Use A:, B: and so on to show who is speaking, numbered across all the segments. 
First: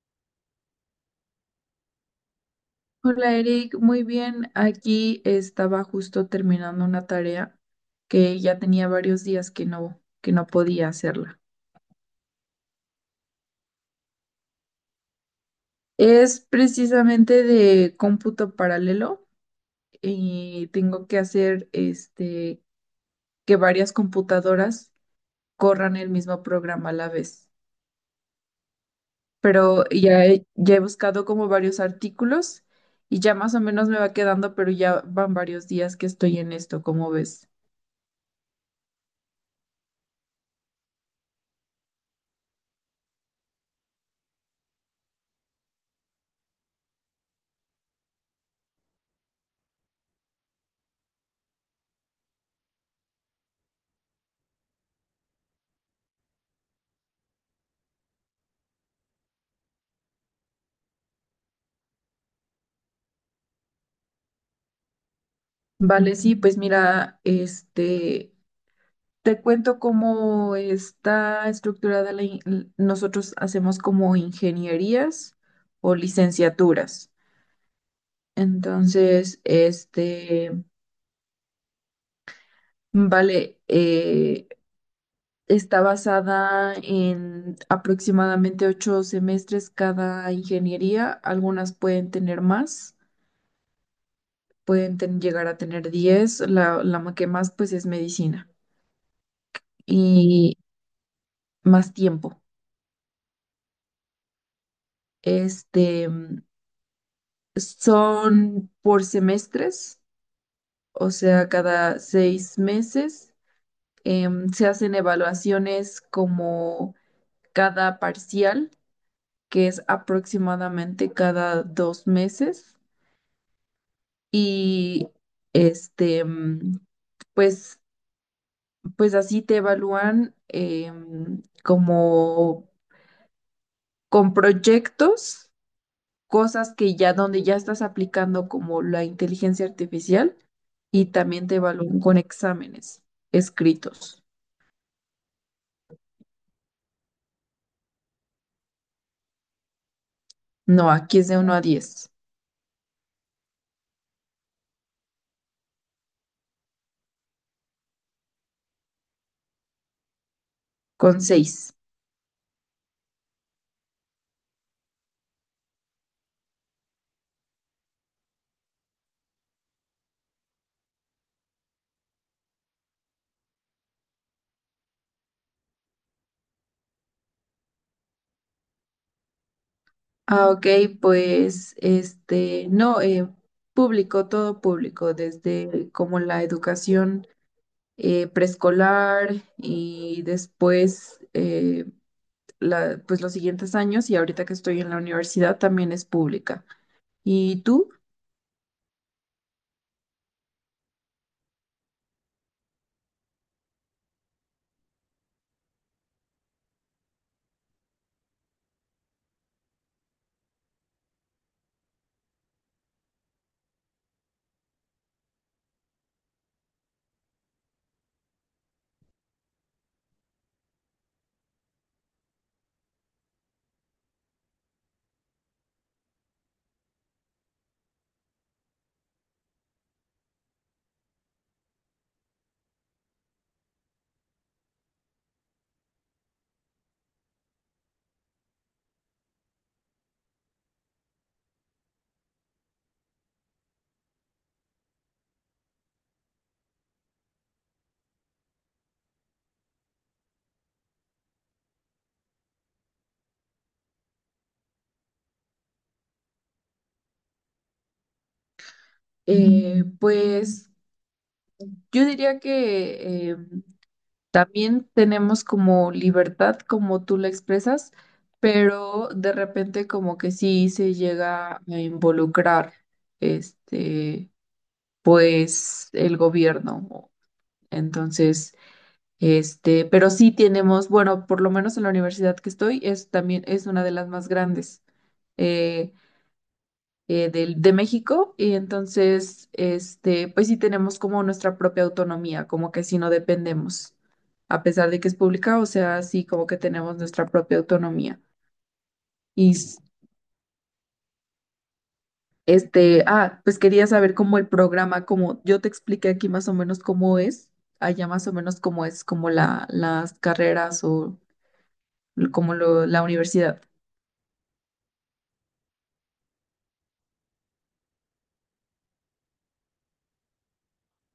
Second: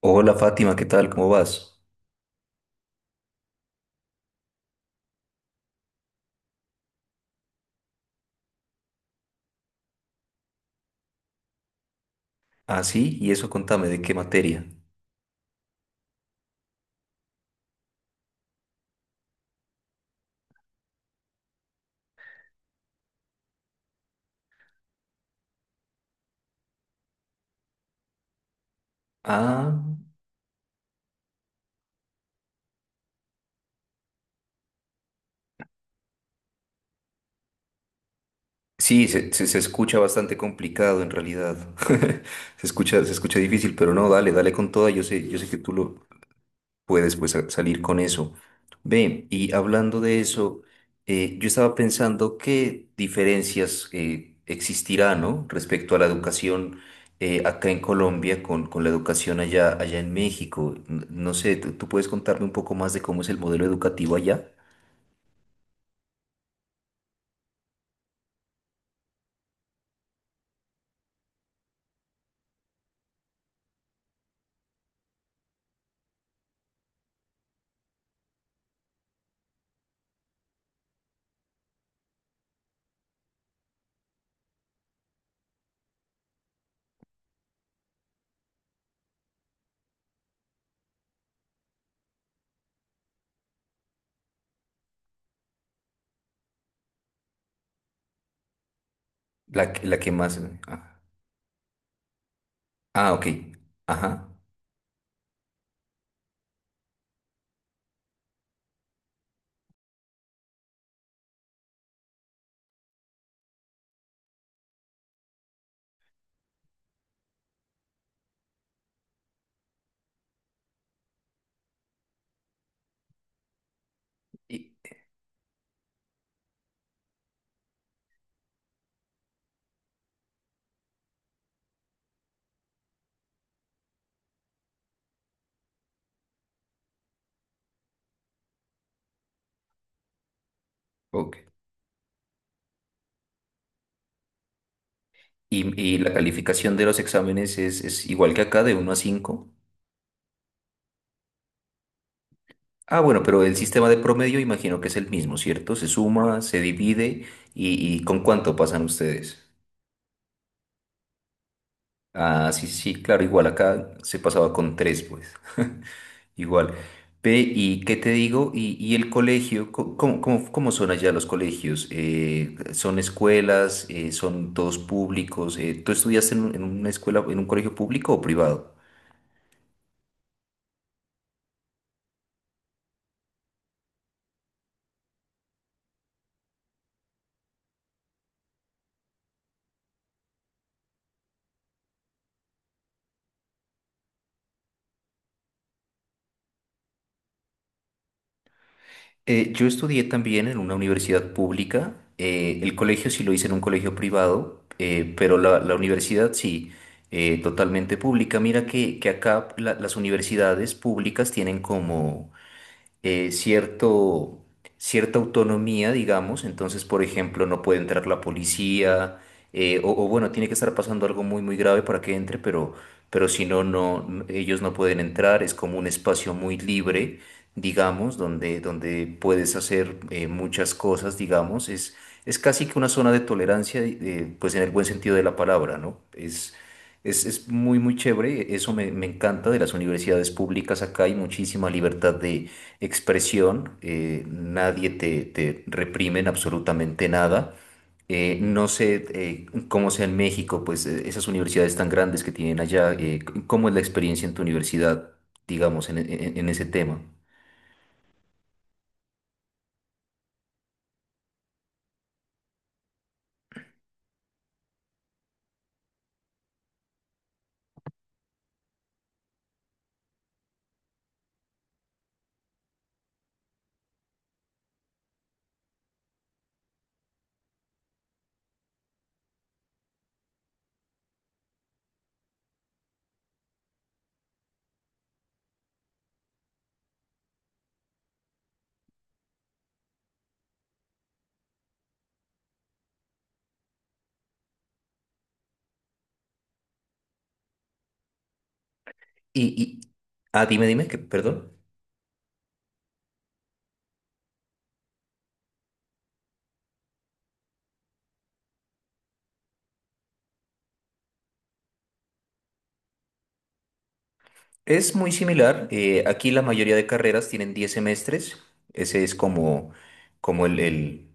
A: Hola Fátima, ¿qué tal? ¿Cómo vas?
B: Hola Eric, muy bien. Aquí estaba justo terminando una tarea que ya tenía varios días que no podía hacerla.
A: Ah, sí, y eso contame, ¿de qué materia?
B: Es precisamente de cómputo paralelo y tengo que hacer que varias computadoras corran el mismo programa a la vez.
A: Ah,
B: Pero ya he buscado como varios artículos y ya más o menos me va quedando, pero ya van varios días que estoy en esto, ¿como ves?
A: sí, se escucha bastante complicado en realidad. Se escucha difícil, pero no, dale, dale con toda. Yo sé que tú lo, puedes pues salir con eso. Ve, y hablando de eso, yo estaba pensando qué diferencias existirá, ¿no? Respecto a la educación acá en Colombia con la educación allá, en México. No sé, ¿tú puedes contarme un poco más de cómo es el modelo educativo allá?
B: Vale, sí, pues mira, te cuento cómo está estructurada nosotros hacemos como ingenierías o licenciaturas. Entonces, vale, está basada en aproximadamente 8 semestres cada ingeniería. Algunas pueden tener más, llegar a tener 10. Que más, pues, es medicina
A: La que más...
B: y
A: Ah,
B: más tiempo.
A: ah, ok. Ajá.
B: Este. Son por semestres, o sea, cada 6 meses se hacen evaluaciones como cada parcial, que es aproximadamente cada 2 meses.
A: Y,
B: Y este, mm, pues, pues así te evalúan como con proyectos, cosas que ya donde ya estás aplicando como la inteligencia artificial, y
A: ok.
B: también te evalúan con exámenes escritos.
A: Y la calificación de los exámenes es igual que acá, de uno a cinco.
B: No, aquí es de 1 a 10.
A: Ah, bueno, pero el sistema de promedio imagino que es el mismo, ¿cierto? Se suma, se divide y ¿con cuánto pasan ustedes?
B: Con 6.
A: Ah, sí, sí, sí, claro, igual acá se pasaba con tres, pues. Igual. Ve, ¿y qué te digo? ¿Y el colegio? ¿Cómo son allá los colegios? ¿Son escuelas? ¿Son todos públicos? ¿Tú estudiaste en una escuela, en un colegio público o privado?
B: Ah, ok, pues no, público, todo público, desde como la educación preescolar y después pues los siguientes años, y ahorita que estoy en la universidad también es pública. ¿Y tú?
A: Yo estudié también en una universidad pública. El colegio sí lo hice en un colegio privado, pero la universidad sí, totalmente pública. Mira que acá las universidades públicas tienen como cierto, cierta autonomía, digamos. Entonces, por ejemplo, no puede entrar la policía, o bueno, tiene que estar pasando algo muy, muy grave para que entre, pero si no, ellos no pueden entrar. Es como un espacio muy libre, digamos, donde, puedes hacer muchas cosas, digamos, es casi que una zona de tolerancia, pues en el buen sentido de la palabra, ¿no? Es muy, muy chévere. Eso me encanta de las universidades públicas acá, hay muchísima libertad de expresión, nadie te reprime en absolutamente nada. No sé cómo sea en México, pues esas universidades tan grandes que tienen allá. ¿Cómo es la experiencia en tu universidad, digamos, en, en ese tema?
B: Eh, pues Yo diría que también tenemos como libertad, como tú la expresas, pero de repente como que sí se llega a involucrar este, pues el gobierno. Entonces, pero sí tenemos, bueno, por lo menos en la universidad que estoy, es también es una de las más grandes. Eh, de México, y entonces, pues sí tenemos como nuestra propia autonomía, como que sí no dependemos, a pesar de que es pública, o sea, sí como que tenemos nuestra propia autonomía. Y
A: Y,
B: s-
A: y, ah, dime, dime, que, perdón.
B: ah, pues quería saber cómo el programa, como yo te expliqué aquí más o menos cómo es, allá más o menos cómo es, como las carreras o como la universidad.
A: Es muy similar. Aquí la mayoría de carreras tienen 10 semestres. Ese es como el, el-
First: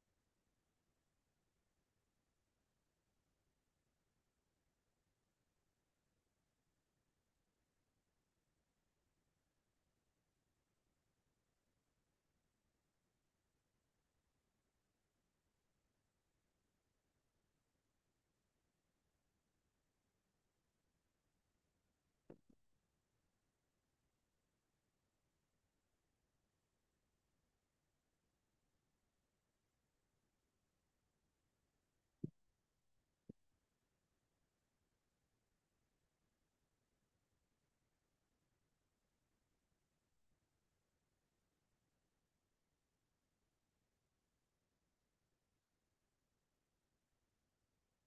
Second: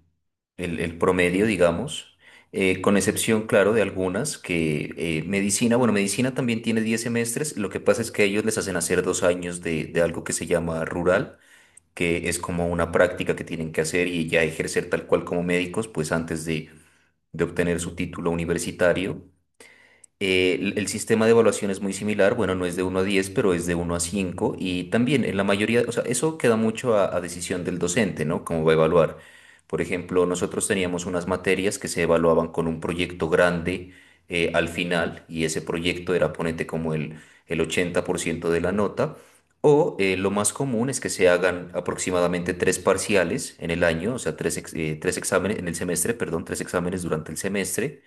A: el, el promedio, digamos, con excepción, claro, de algunas que medicina, bueno, medicina también tiene 10 semestres. Lo que pasa es que a ellos les hacen hacer 2 años de, algo que se llama rural, que es como una práctica que tienen que hacer y ya ejercer tal cual como médicos, pues antes de obtener su título universitario. El sistema de evaluación es muy similar. Bueno, no es de uno a diez, pero es de uno a cinco, y también en la mayoría, o sea, eso queda mucho a, decisión del docente, ¿no? Cómo va a evaluar. Por ejemplo, nosotros teníamos unas materias que se evaluaban con un proyecto grande al final, y ese proyecto era, ponete, como el 80% de la nota. O lo más común es que se hagan aproximadamente tres parciales en el año, o sea, tres exámenes en el semestre, perdón, tres exámenes durante el semestre.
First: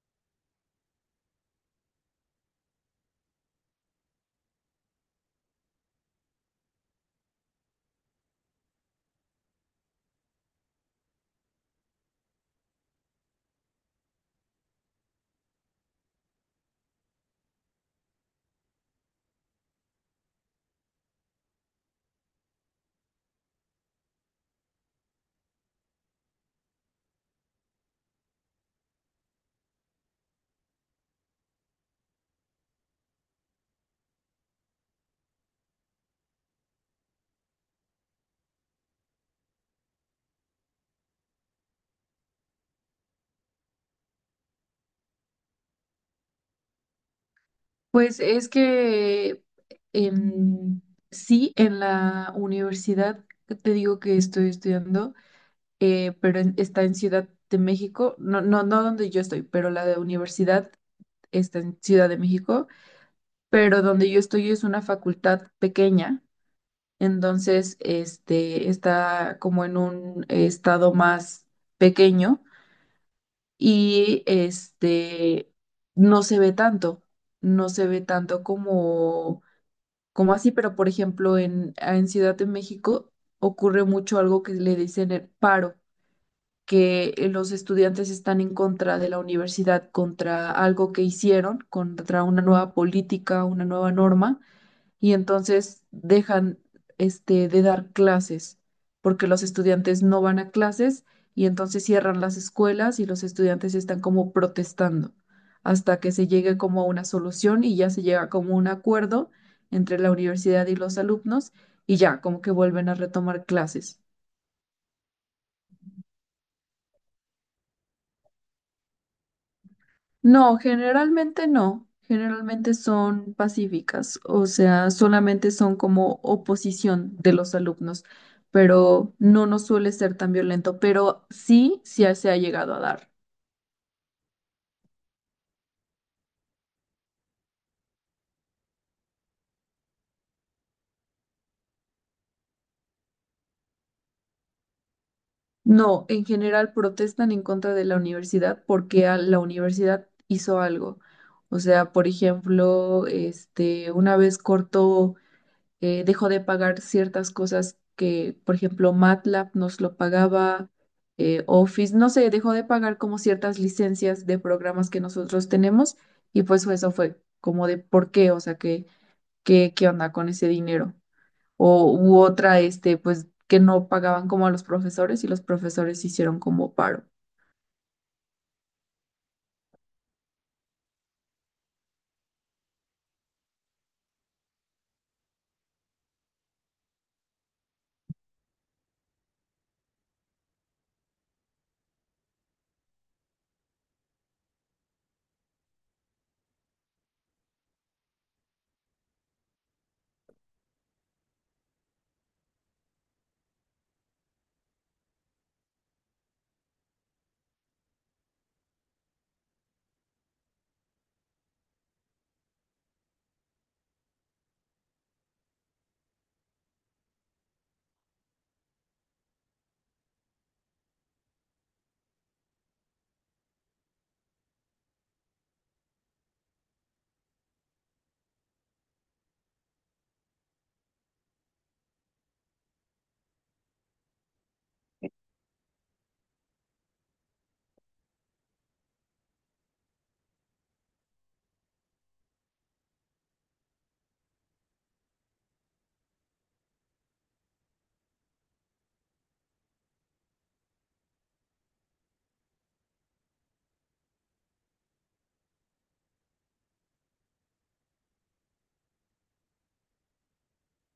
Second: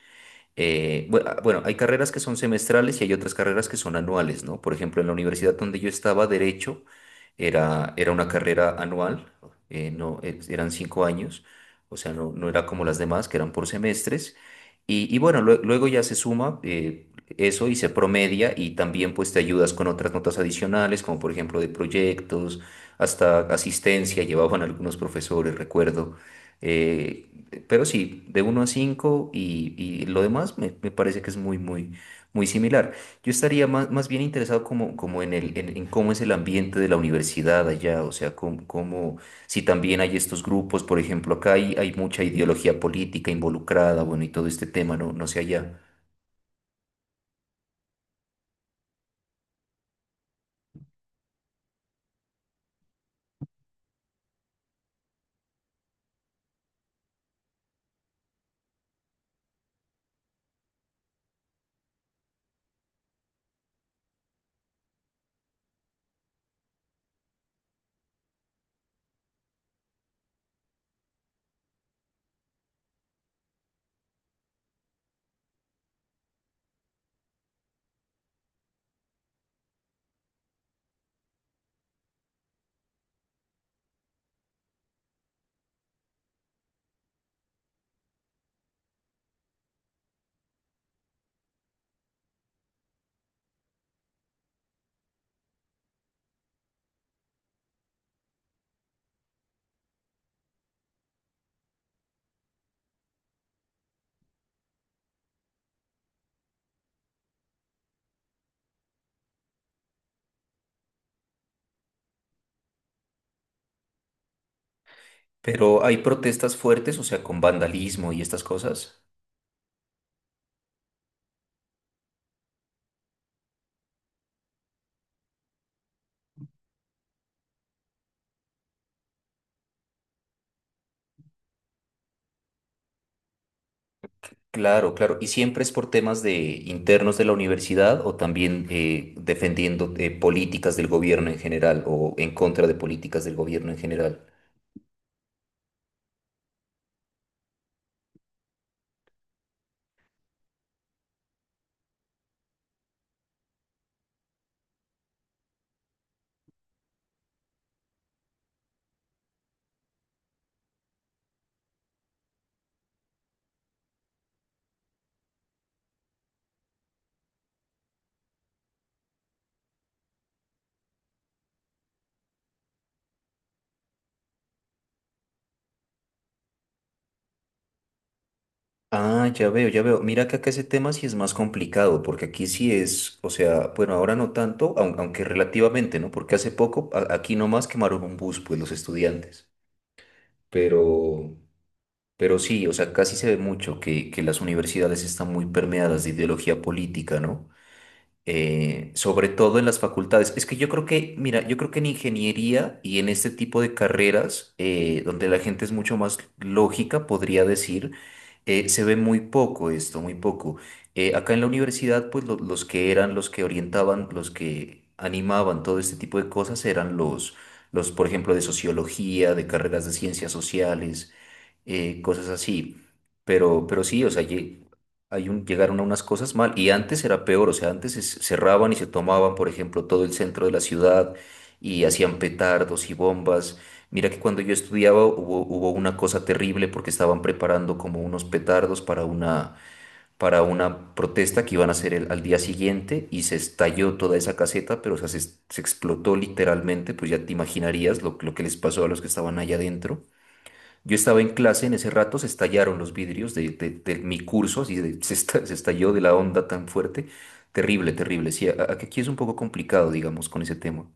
A: Bueno, hay carreras que son semestrales y hay otras carreras que son anuales, ¿no? Por ejemplo, en la universidad donde yo estaba, Derecho, era una carrera anual. No, eran 5 años, o sea, no era como las demás, que eran por semestres. Y bueno, luego ya se suma eso y se promedia, y también pues te ayudas con otras notas adicionales, como por ejemplo de proyectos, hasta asistencia, llevaban algunos profesores, recuerdo. eh, pero sí, de uno a cinco, y lo demás me parece que es muy, muy, muy similar. Yo estaría más bien interesado como, en el, en cómo es el ambiente de la universidad allá, o sea, si también hay estos grupos. Por ejemplo, acá hay mucha ideología política involucrada, bueno, y todo este tema, no sé allá.
B: Pues es que em, sí, en la universidad que te digo que estoy estudiando, está en Ciudad de México, no donde yo estoy, pero la de universidad está en Ciudad de México, pero donde yo estoy es una facultad pequeña, entonces está como en un estado más pequeño, y no se ve tanto, no se ve tanto como como así. Pero por ejemplo en Ciudad de México ocurre mucho algo que le dicen el paro, que los estudiantes están en contra de la universidad, contra algo que hicieron, contra una nueva política, una nueva norma, y entonces dejan de dar clases porque los estudiantes no van a clases, y entonces cierran las escuelas y los estudiantes están como protestando hasta que se llegue como a una solución y ya se llega como a un acuerdo entre la universidad y los alumnos, y ya como que vuelven a retomar clases.
A: Pero hay protestas fuertes, o sea, ¿con vandalismo y estas cosas?
B: No, generalmente no. Generalmente son pacíficas, o sea, solamente son como oposición de los alumnos, pero no nos suele ser tan violento, pero se ha llegado a dar.
A: Claro, claro. ¿Y siempre es por temas de internos de la universidad, o también defendiendo políticas del gobierno en general, o en contra de políticas del gobierno en general?
B: No, en general protestan en contra de la universidad porque la universidad hizo algo. O sea, por ejemplo, una vez cortó, dejó de pagar ciertas cosas que, por ejemplo, MATLAB nos lo pagaba, Office, no sé, dejó de pagar como ciertas licencias de programas que nosotros tenemos, y pues eso fue como de por qué, o sea, qué onda con ese dinero. O u otra, pues que no pagaban como a los profesores, y los profesores hicieron como paro.
A: Ah, ya veo, ya veo. Mira que acá ese tema sí es más complicado, porque aquí sí es, o sea, bueno, ahora no tanto, aunque relativamente, ¿no? Porque hace poco aquí nomás quemaron un bus, pues los estudiantes. Pero, pero sí, o sea, casi se ve mucho que las universidades están muy permeadas de ideología política, ¿no? Sobre todo en las facultades. Es que yo creo que, mira, yo creo que en ingeniería y en este tipo de carreras, donde la gente es mucho más lógica, podría decir, se ve muy poco esto, muy poco. Acá en la universidad, pues los que eran, los que orientaban, los que animaban todo este tipo de cosas eran los, por ejemplo, de sociología, de carreras de ciencias sociales, cosas así. Pero sí, o sea, llegaron a unas cosas mal. Y antes era peor, o sea, antes cerraban y se tomaban, por ejemplo, todo el centro de la ciudad, y hacían petardos y bombas. Mira que cuando yo estudiaba hubo, una cosa terrible, porque estaban preparando como unos petardos para una protesta que iban a hacer al día siguiente, y se estalló toda esa caseta. Pero o sea, se, explotó literalmente, pues ya te imaginarías lo que les pasó a los que estaban allá adentro. Yo estaba en clase, en ese rato se estallaron los vidrios de, de mi curso, así se, se estalló de la onda tan fuerte. Terrible, terrible. Sí, aquí es un poco complicado, digamos, con ese tema.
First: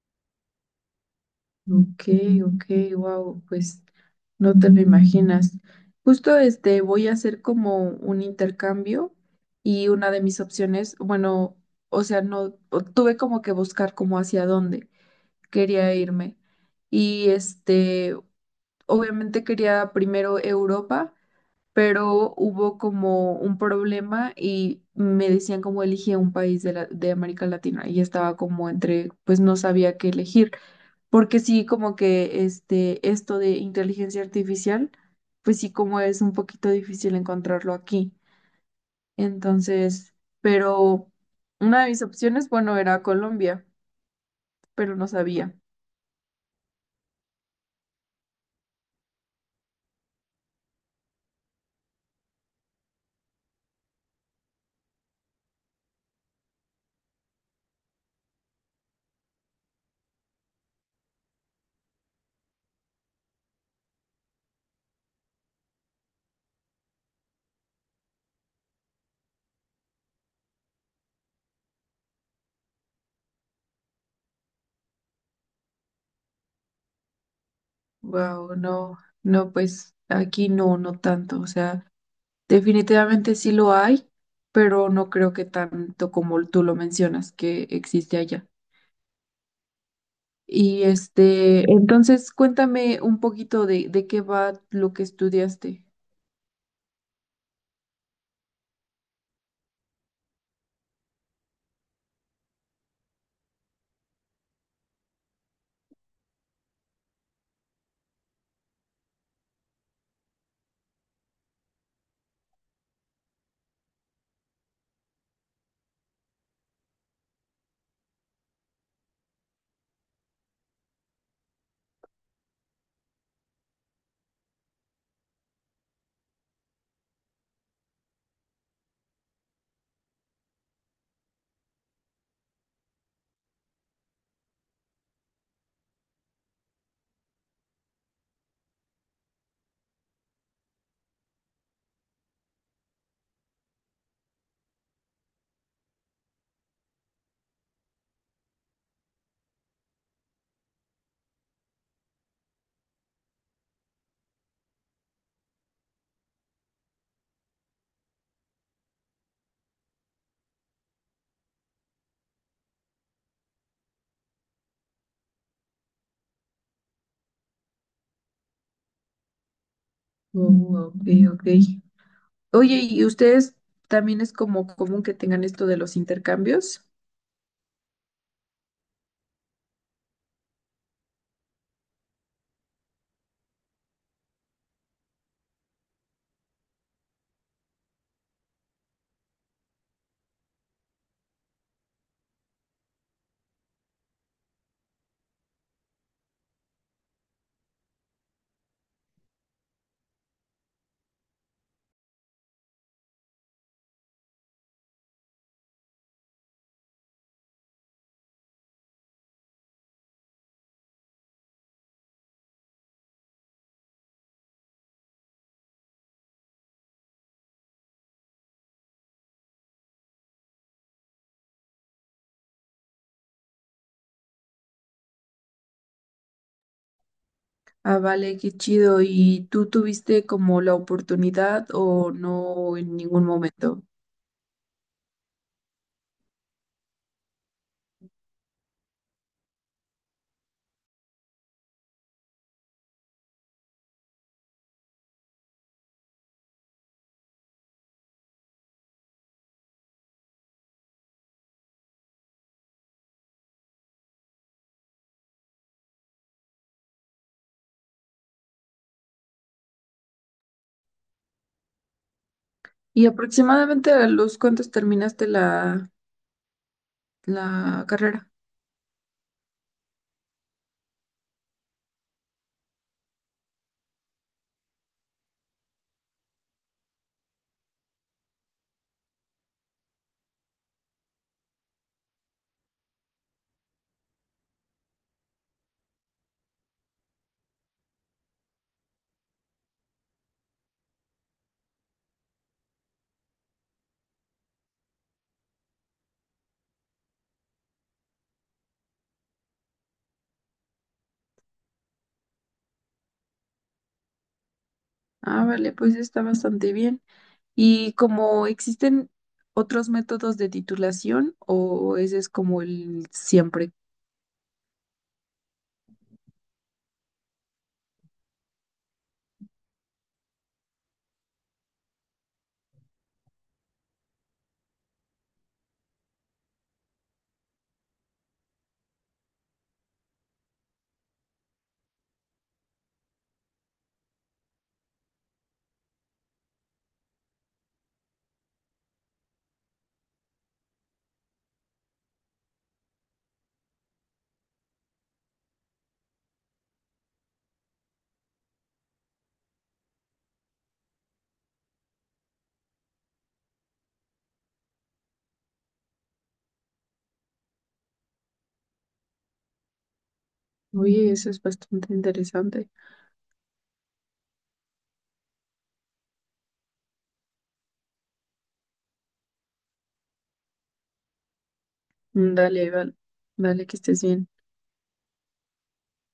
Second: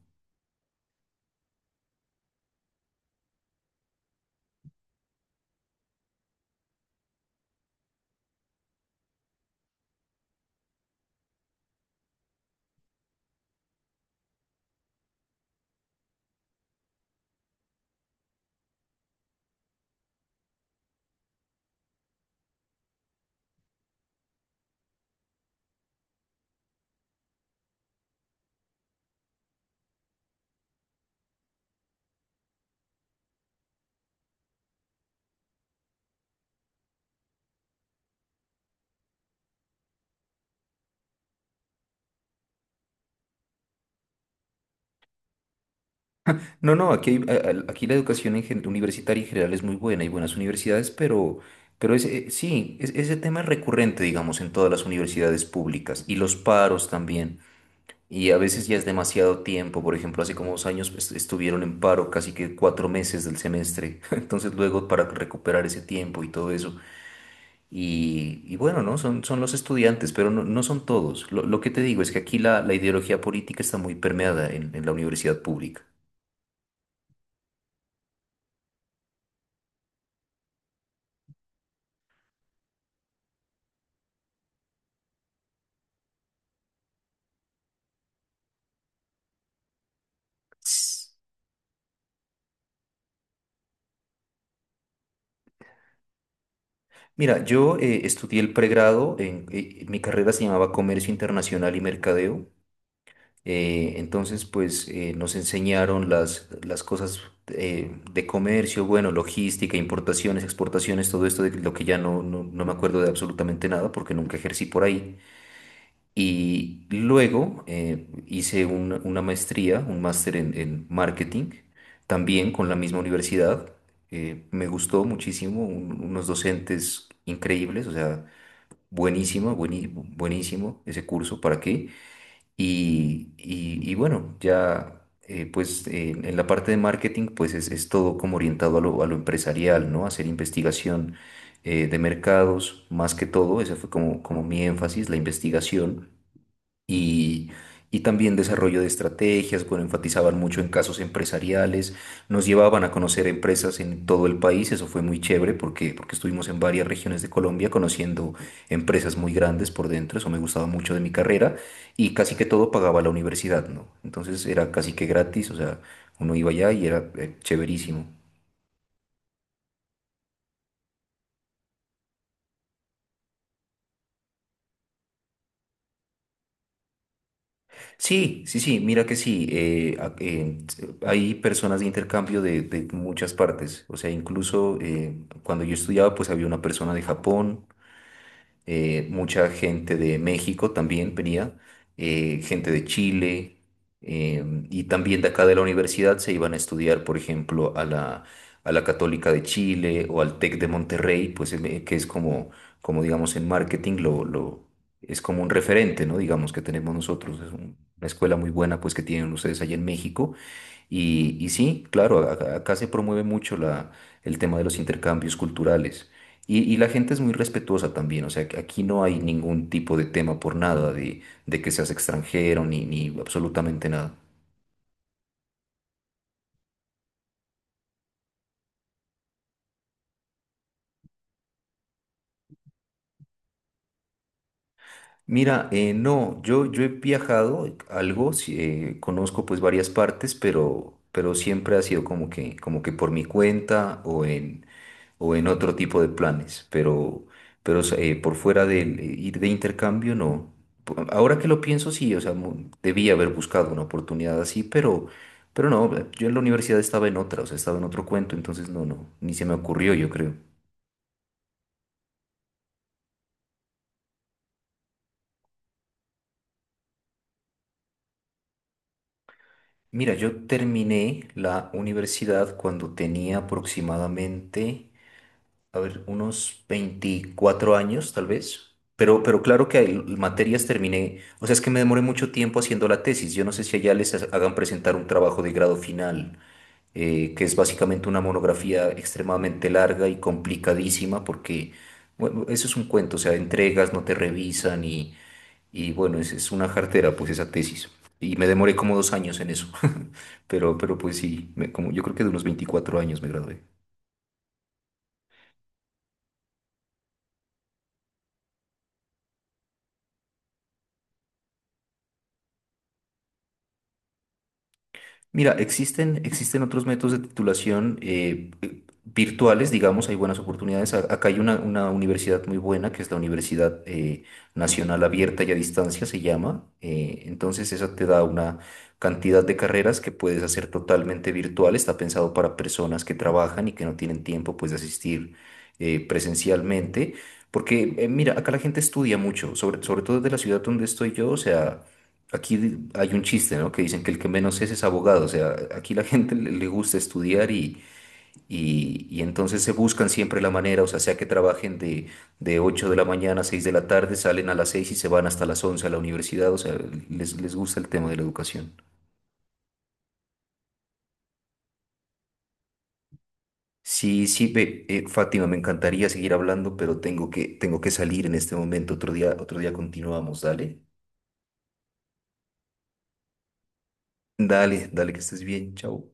B: Ok, ok, wow, pues no te lo imaginas. Justo voy a hacer como un intercambio, y una de mis opciones, bueno, o sea, no o- tuve como que buscar como hacia dónde quería irme. Y obviamente quería primero Europa, pero hubo como un problema y me decían como elige un país de América Latina, y estaba como entre, pues no sabía qué elegir. Porque sí, como que esto de inteligencia artificial, pues sí, como es un poquito difícil encontrarlo aquí. Entonces, pero una de mis opciones, bueno, era Colombia, pero no sabía.
A: No, no, aquí, hay- a- aquí la educación en universitaria en general es muy buena, hay buenas universidades, pero ese tema es recurrente, digamos, en todas las universidades públicas, y los paros también. Y a veces ya es demasiado tiempo. Por ejemplo, hace como 2 años, pues, estuvieron en paro casi que 4 meses del semestre, entonces luego para recuperar ese tiempo y todo eso. Y bueno, ¿no? Son, los estudiantes, pero no, son todos. lo que te digo es que aquí la, ideología política está muy permeada en la universidad pública.
B: Wow, no, no, pues aquí no, no tanto. O sea, definitivamente sí lo hay, pero no creo que tanto como tú lo mencionas que existe allá. Y
A: Ss.
B: entonces cuéntame un poquito de qué va lo que estudiaste.
A: Mira, yo estudié el pregrado, mi carrera se llamaba Comercio Internacional y Mercadeo. Entonces, pues nos enseñaron las cosas de comercio, bueno, logística, importaciones, exportaciones, todo esto de lo que ya no, no me acuerdo de absolutamente nada, porque nunca ejercí por ahí. Y luego hice una, maestría, un máster en marketing, también con la misma universidad. Me gustó muchísimo, unos docentes increíbles, o sea, buenísimo, buenísimo ese curso, ¿para qué? Y bueno, ya pues en la parte de marketing pues es, todo como orientado a lo empresarial, ¿no? Hacer investigación de mercados, más que todo. Ese fue como mi énfasis, la investigación, y, y también desarrollo de estrategias. Bueno, enfatizaban mucho en casos empresariales, nos llevaban a conocer empresas en todo el país. Eso fue muy chévere, porque estuvimos en varias regiones de Colombia conociendo empresas muy grandes por dentro. Eso me gustaba mucho de mi carrera, y casi que todo pagaba la universidad, ¿no? Entonces era casi que gratis, o sea, uno iba allá y era chéverísimo.
B: Oh, ok, ok. Oye, ¿y ustedes también es como común que tengan esto de los intercambios?
A: Sí, sí, sí, mira que sí. Hay personas de intercambio de, muchas partes, o sea, incluso cuando yo estudiaba, pues había una persona de Japón, mucha gente de México también venía, gente de Chile, eh, y también de acá de la universidad se iban a estudiar, por ejemplo, a la, Católica de Chile o al TEC de Monterrey, pues que es como digamos, en marketing es como un referente, ¿no? Digamos que tenemos nosotros, es una escuela muy buena, pues, que tienen ustedes allá en México. Y sí, claro, acá se promueve mucho el tema de los intercambios culturales. Y la gente es muy respetuosa también, o sea, que aquí no hay ningún tipo de tema por nada de, que seas extranjero, ni absolutamente nada.
B: Ah, vale, qué chido. ¿Y tú tuviste como la oportunidad o no en ningún momento?
A: Mira, no, yo he viajado algo, sí, conozco pues varias partes, pero, siempre ha sido como que por mi cuenta, o en otro tipo de planes. Pero por fuera de ir de intercambio, no. Ahora que lo pienso, sí, o sea, debía haber buscado una oportunidad así, pero no, yo en la universidad estaba en otra, o sea, estaba en otro cuento, entonces ni se me ocurrió, yo creo.
B: ¿Y aproximadamente a los cuántos terminaste la carrera?
A: Mira, yo terminé la universidad cuando tenía aproximadamente, a ver, unos 24 años tal vez. pero claro, que hay materias terminé, o sea, es que me demoré mucho tiempo haciendo la tesis. Yo no sé si allá les hagan presentar un trabajo de grado final, que es básicamente una monografía extremadamente larga y complicadísima, porque, bueno, eso es un cuento, o sea, entregas, no te revisan, y bueno, es, una jartera, pues esa tesis. Y me demoré como 2 años en eso, pero pues sí, como, yo creo que de unos 24 años me gradué.
B: Ah, vale, pues está bastante bien. ¿Y como existen otros métodos de titulación o ese es como el siempre?
A: Mira, existen, otros métodos de titulación, virtuales, digamos, hay buenas oportunidades. Acá hay una universidad muy buena, que es la Universidad Nacional Abierta y a Distancia, se llama. Entonces, esa te da una cantidad de carreras que puedes hacer totalmente virtual. Está pensado para personas que trabajan y que no tienen tiempo, pues, de asistir presencialmente. Porque, mira, acá la gente estudia mucho, sobre, todo desde la ciudad donde estoy yo, o sea... Aquí hay un chiste, ¿no? Que dicen que el que menos es abogado. O sea, aquí la gente le gusta estudiar, y entonces se buscan siempre la manera, o sea, sea que trabajen de 8 de la mañana a 6 de la tarde, salen a las 6 y se van hasta las 11 a la universidad. O sea, les, gusta el tema de la educación.
B: Oye, eso es bastante interesante.
A: Sí, sí, ve, Fátima, me encantaría seguir hablando, pero tengo que, salir en este momento. Otro día continuamos. Dale,
B: Mm, dale, Val. Dale, que estés bien.
A: dale, dale, que estés bien. Chao.